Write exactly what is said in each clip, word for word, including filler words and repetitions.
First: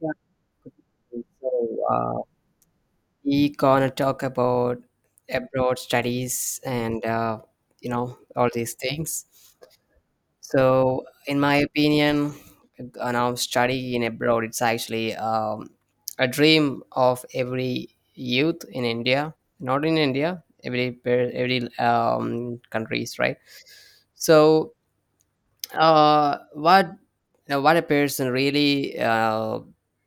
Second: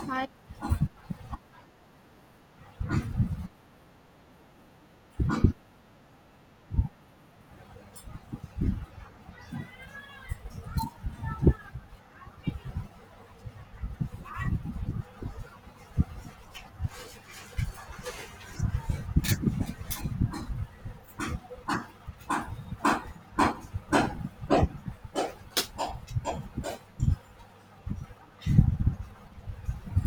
Yeah. So uh, we gonna talk about abroad studies and uh, you know all these things. So in my opinion, you know, study in abroad it's actually um, a dream of every youth in India. Not in India, every per- every um, countries, right? So uh what uh, what a person really uh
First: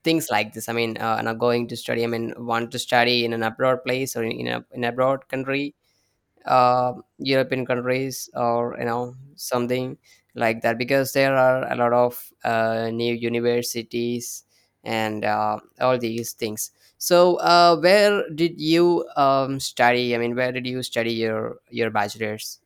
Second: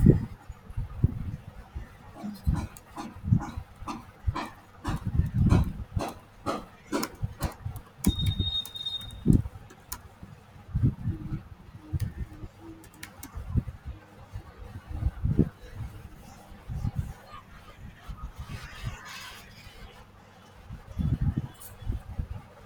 things like this i mean uh not going to study, I mean, want to study in an abroad place or in, in a in abroad country, uh european countries or you know something like that, because there are a lot of uh new universities and uh, all these things. So uh where did you um study, I mean, where did you study your your bachelor's?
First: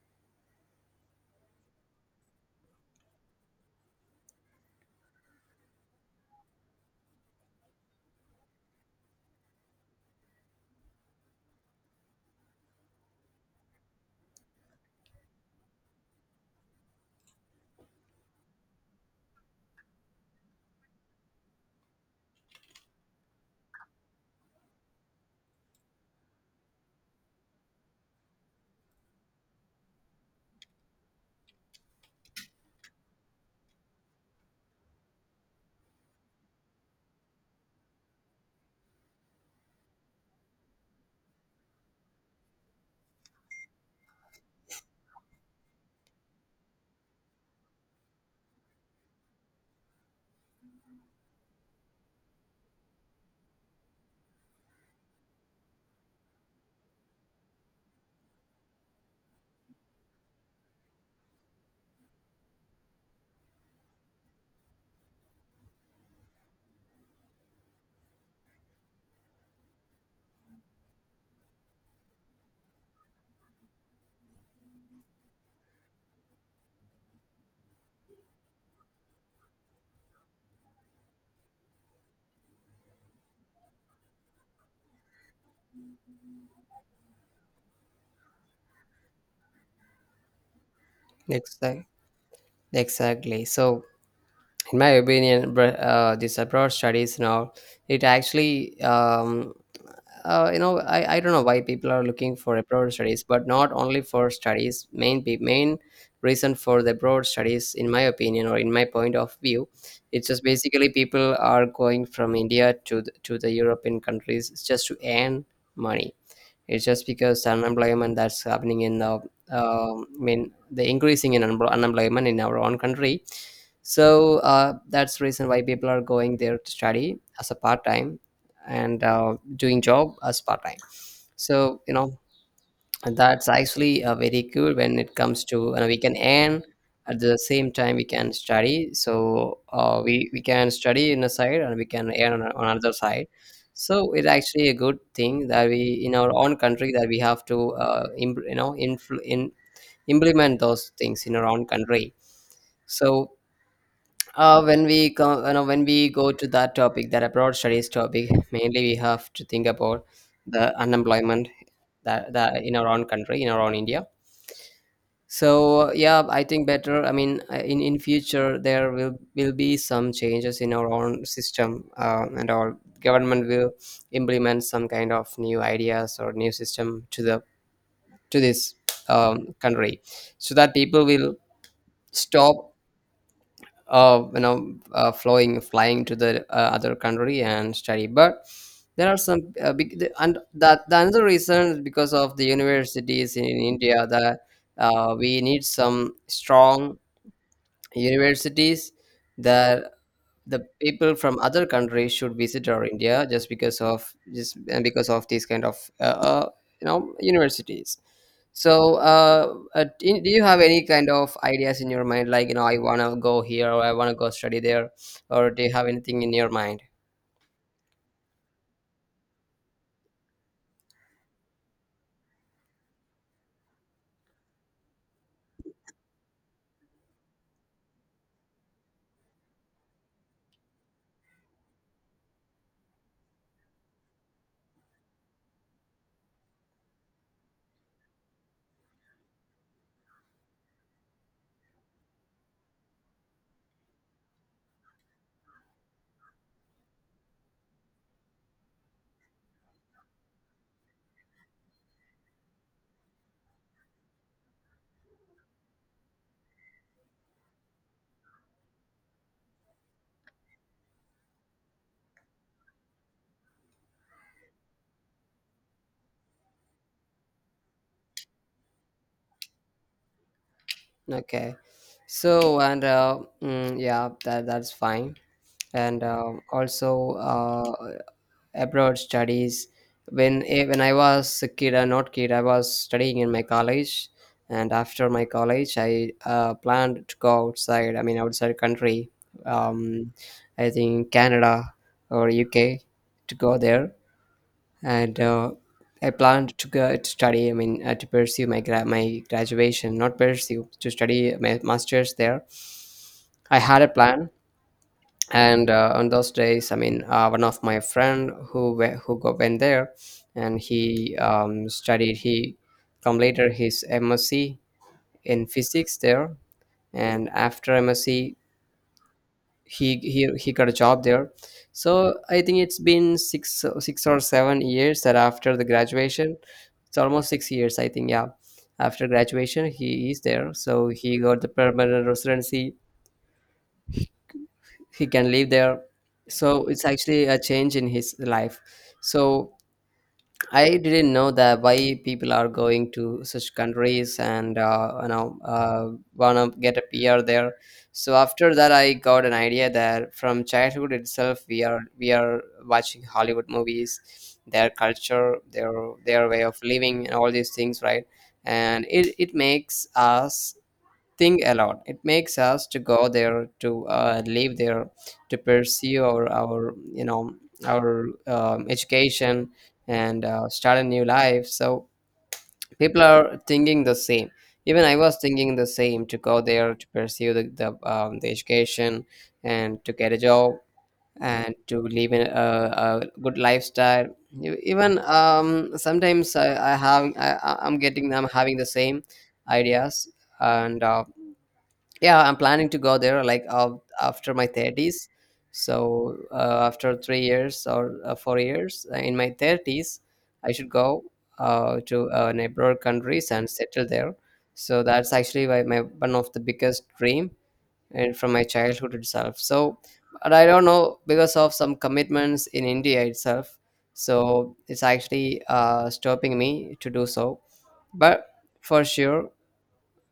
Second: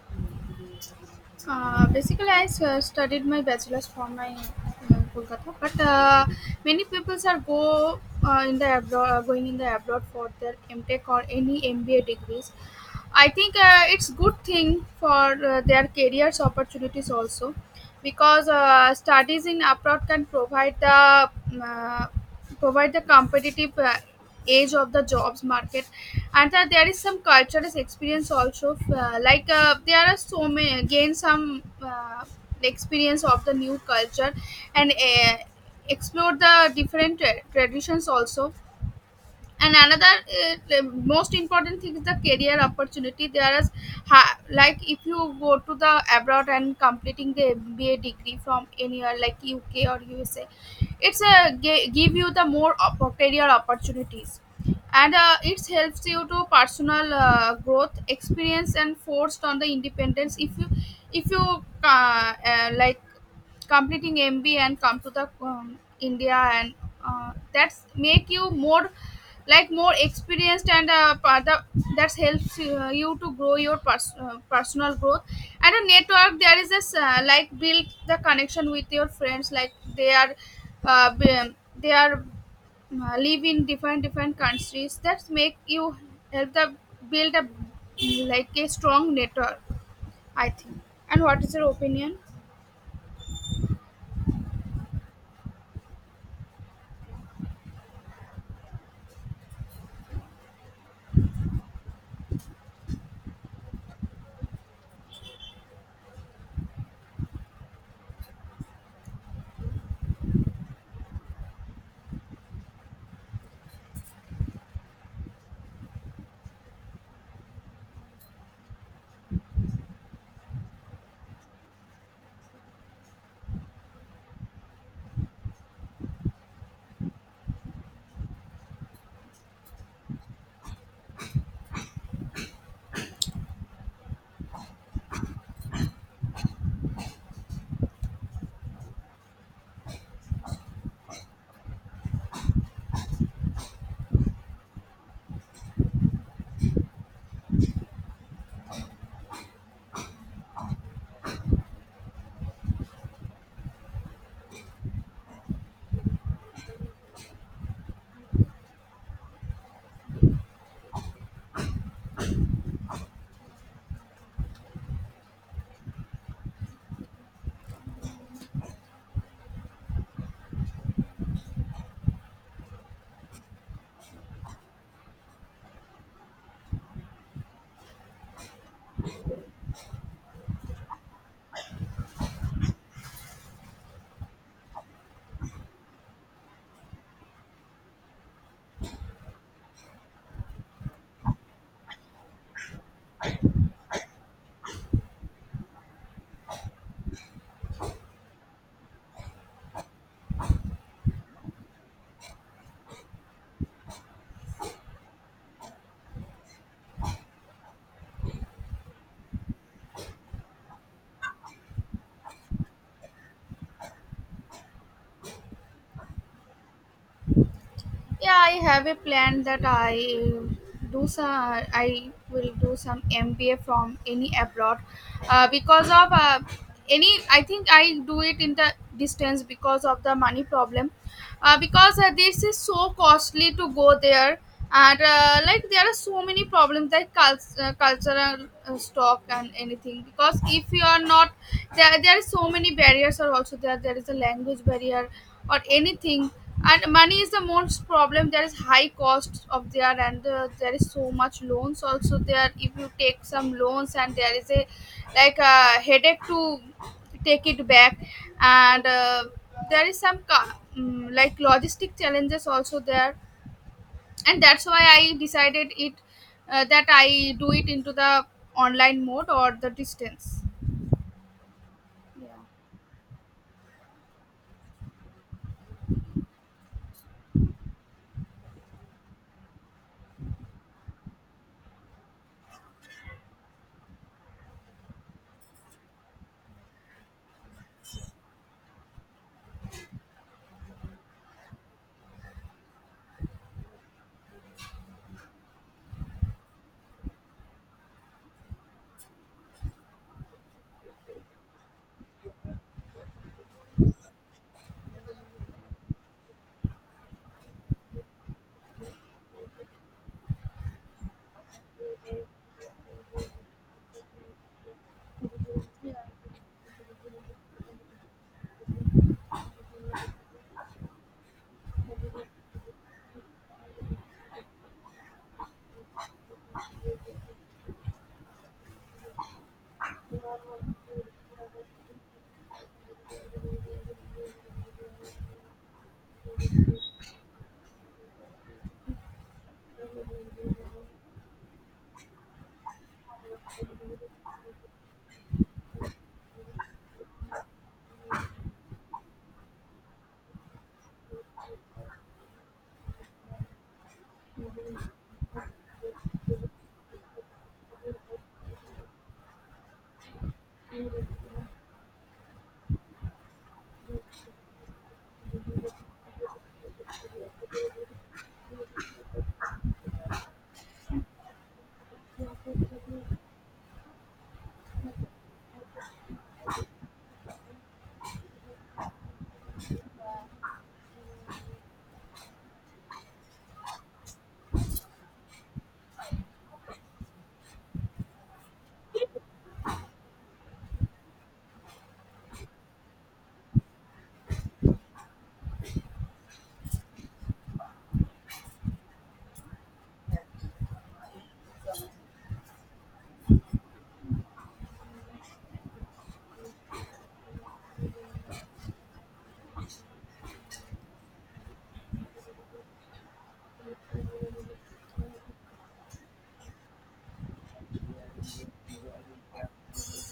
Uh, basically, I s- uh, studied my bachelor's from my uh, Kolkata, but uh, many people are go uh, in the abroad, uh, going in the abroad for their MTech or any M B A degrees. I think uh, it's good thing for uh, their careers opportunities also, because uh, studies in abroad can provide the mm, uh, provide the competitive uh, edge of the jobs market, and that there is some cultural experience also, uh, like uh, there are so many, gain some uh, experience of the new culture, and uh, explore the different tra- traditions also, and another uh, uh, most important thing is the career opportunity. There is ha- like if you go to the abroad and completing the MBA degree from anywhere like UK or USA, it's a g- give you the more op- career opportunities, and uh, it helps you to personal uh, growth experience and forced on the independence. If you if you uh, uh, like completing M B and come computer um, India, and uh, that's make you more, like more experienced, and uh, pa- the, that helps uh, you to grow your pers- uh, personal growth. And a network, there is this uh, like build the connection with your friends, like they are uh, b- they are uh, live in different different countries, that make you help the build a like a strong network, I think. And what is your Exactly. opinion? Exactly. So, in my opinion, br- uh, this abroad studies now, it actually, um, uh, you know, I, I don't know why people are looking for abroad studies, but not only for studies. Main pe- main reason for the abroad studies, in my opinion or in my point of view, it's just basically people are going from India to the, to the European countries just to earn money. It's just because unemployment that's happening in the, um I mean, the increasing in unempl- unemployment in our own country. So uh, that's the reason why people are going there to study as a part time and uh, doing job as part time. So you know and that's actually uh, very good when it comes to, and we can earn at the same time we can study. So uh, we we can study in a side and we can earn on, on another side. So it's actually a good thing that we in our own country that we have to uh, im- you know influ- in, implement those things in our own country. So uh, when we come, you know, when we go to that topic, that abroad studies topic, mainly we have to think about the unemployment that, that in our own country, in our own India. So yeah, I think better. I mean, uh, in in future there will will be some changes in our own system, uh, and our government will implement some kind of new ideas or new system to the to this um, country, so that people will stop uh, you know uh, flowing flying to the uh, other country and study. But there are some uh, big the- and that the another reason is because of the universities in india, that uh, we need some strong universities that the people from other countries should visit our India just because of just and because of these kind of uh, uh, you know universities. So, uh, uh, do do you have any kind of ideas in your mind? Like, you know, I wanna go here or I wanna go study there, or do you have anything in your mind? Yeah, I have a plan that I do some I will do some MBA from any abroad, uh, because of uh, any I think I do it in the distance because of the money problem. Uh, because uh, this is so costly to go there, and uh, like there are so many problems, like cul- uh, cultural uh, stock and anything, because if you are not there, there are so many barriers are also there. There is a language barrier or anything. And money is the most problem. There is high cost of there, and uh, there is so much loans also there. If you take some loans, and there is a like a headache to take it back, and uh, there is some ca- mm, like logistic challenges also there. And that's why I decided it, uh, that I do it into the online mode or the distance. Okay. So and uh, mm, yeah, that that's fine. And uh, also, uh, abroad studies. When eh, when I was a kid, uh, not kid I was studying in my college, and after my college I uh, planned to go outside, I mean, outside country. um, I think canada or uk to go there. And uh, I planned to go to study, I mean, uh, to pursue my gra- my graduation, not pursue to study my master's there. I had a plan. And uh, on those days, I mean, uh, one of my friend who we- who go, went there, and he um, studied he completed his msc in physics there, and after msc he, he he got a job there. So I think it's been six six or seven years that after the graduation. It's almost six years I think. Yeah, after graduation he is there, so he got the permanent residency. He can live there. So it's actually a change in his life. So I didn't know that why people are going to such countries and uh, you know uh, wanna get a pr there. So after that, I got an idea that from childhood itself we are we are watching hollywood movies, their culture, their their way of living and all these things, right? And it, it makes us think a lot. It makes us to go there, to uh, live there, to pursue our, our, you know, our um, education and uh, start a new life. So people are thinking the same. Even I was thinking the same, to go there, to pursue the the, um, the education, and to get a job, and to live in a, a good lifestyle. You- Even um, sometimes I, I have I, I- I'm getting I'm having the same ideas. And uh, yeah, I'm planning to go there like af- after my thirties. So uh, after three years or uh, four years, uh, in my thirties, I should go uh, to uh, neighbor countries and settle there. So that's actually my, my one of the biggest dream, and from my childhood itself. So, but I don't know, because of some commitments in India itself. So it's actually uh, stopping me to do so. But for sure,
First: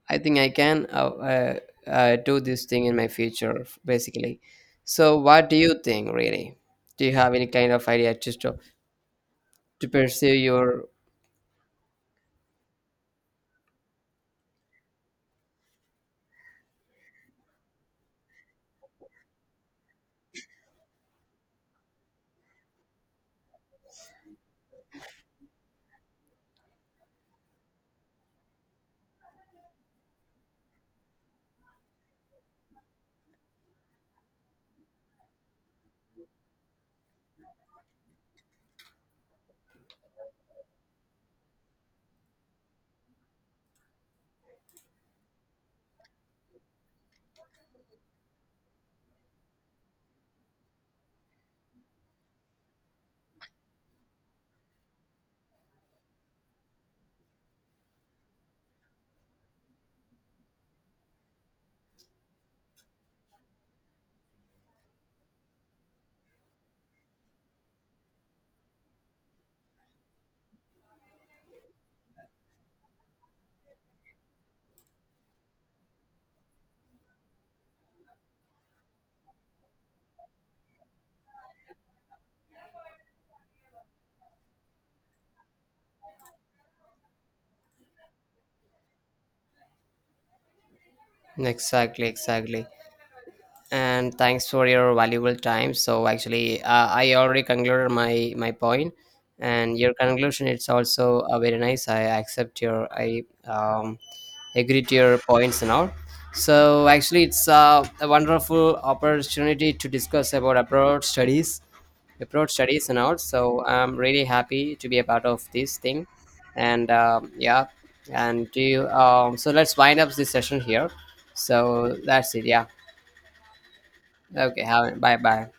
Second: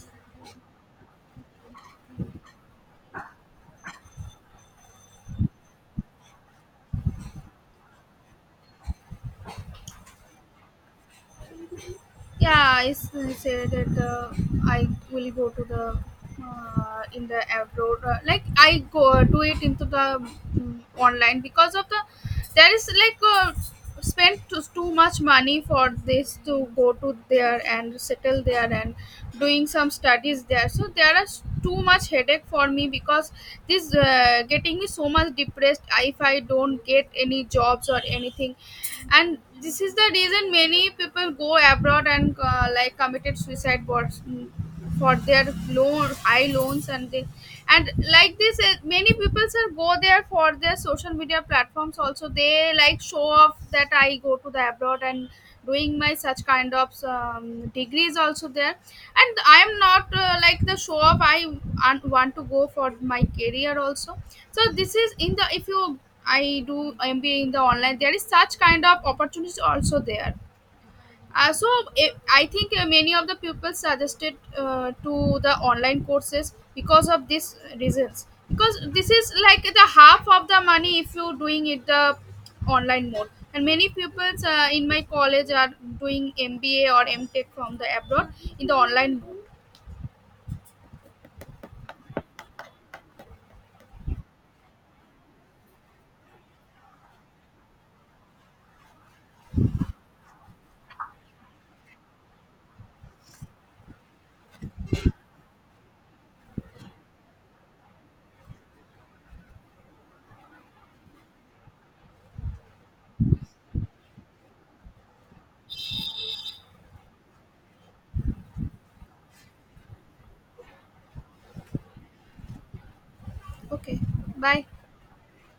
I think I can uh, uh, uh, do this thing in my future, f- basically. So, what do you think, really? Do you have any kind of idea just to, to pursue your Yeah, I s- said that uh, I will go to the uh, in the abroad. Uh, like I go do it into the mm, online, because of the, there is like uh, spend too, too much money for this to go to there and settle there and doing some studies there. So there is too much headache for me, because this uh, getting me so much depressed if I don't get any jobs or anything. And this is the reason many people go abroad and uh, like committed suicide for, for their loan, high loans. And they and like this, uh, many people sir go there for their social media platforms also. They like show off that I go to the abroad and doing my such kind of um, degrees also there. And I'm not uh, like the show off, I un- want to go for my career also. So this is in the, if you, I do MBA in the online, there is such kind of opportunities also there. uh, so eh, I think uh, many of the people suggested uh, to the online courses because of these reasons, because this is like the half of the money if you're doing it the online mode. And many pupils uh, in my college are doing MBA or M Tech from the abroad in the online mode. exactly, exactly? And thanks for your valuable time. So actually, uh, I already concluded my my point, and your conclusion it's also uh, very nice. I accept your I um, agree to your points and all. So actually, it's uh, a wonderful opportunity to discuss about abroad studies, abroad studies and all. So I'm really happy to be a part of this thing, and um, yeah, and do you, um, so let's wind up this session here. So that's it. Yeah. Okay, Okay, bye. have it. Bye bye.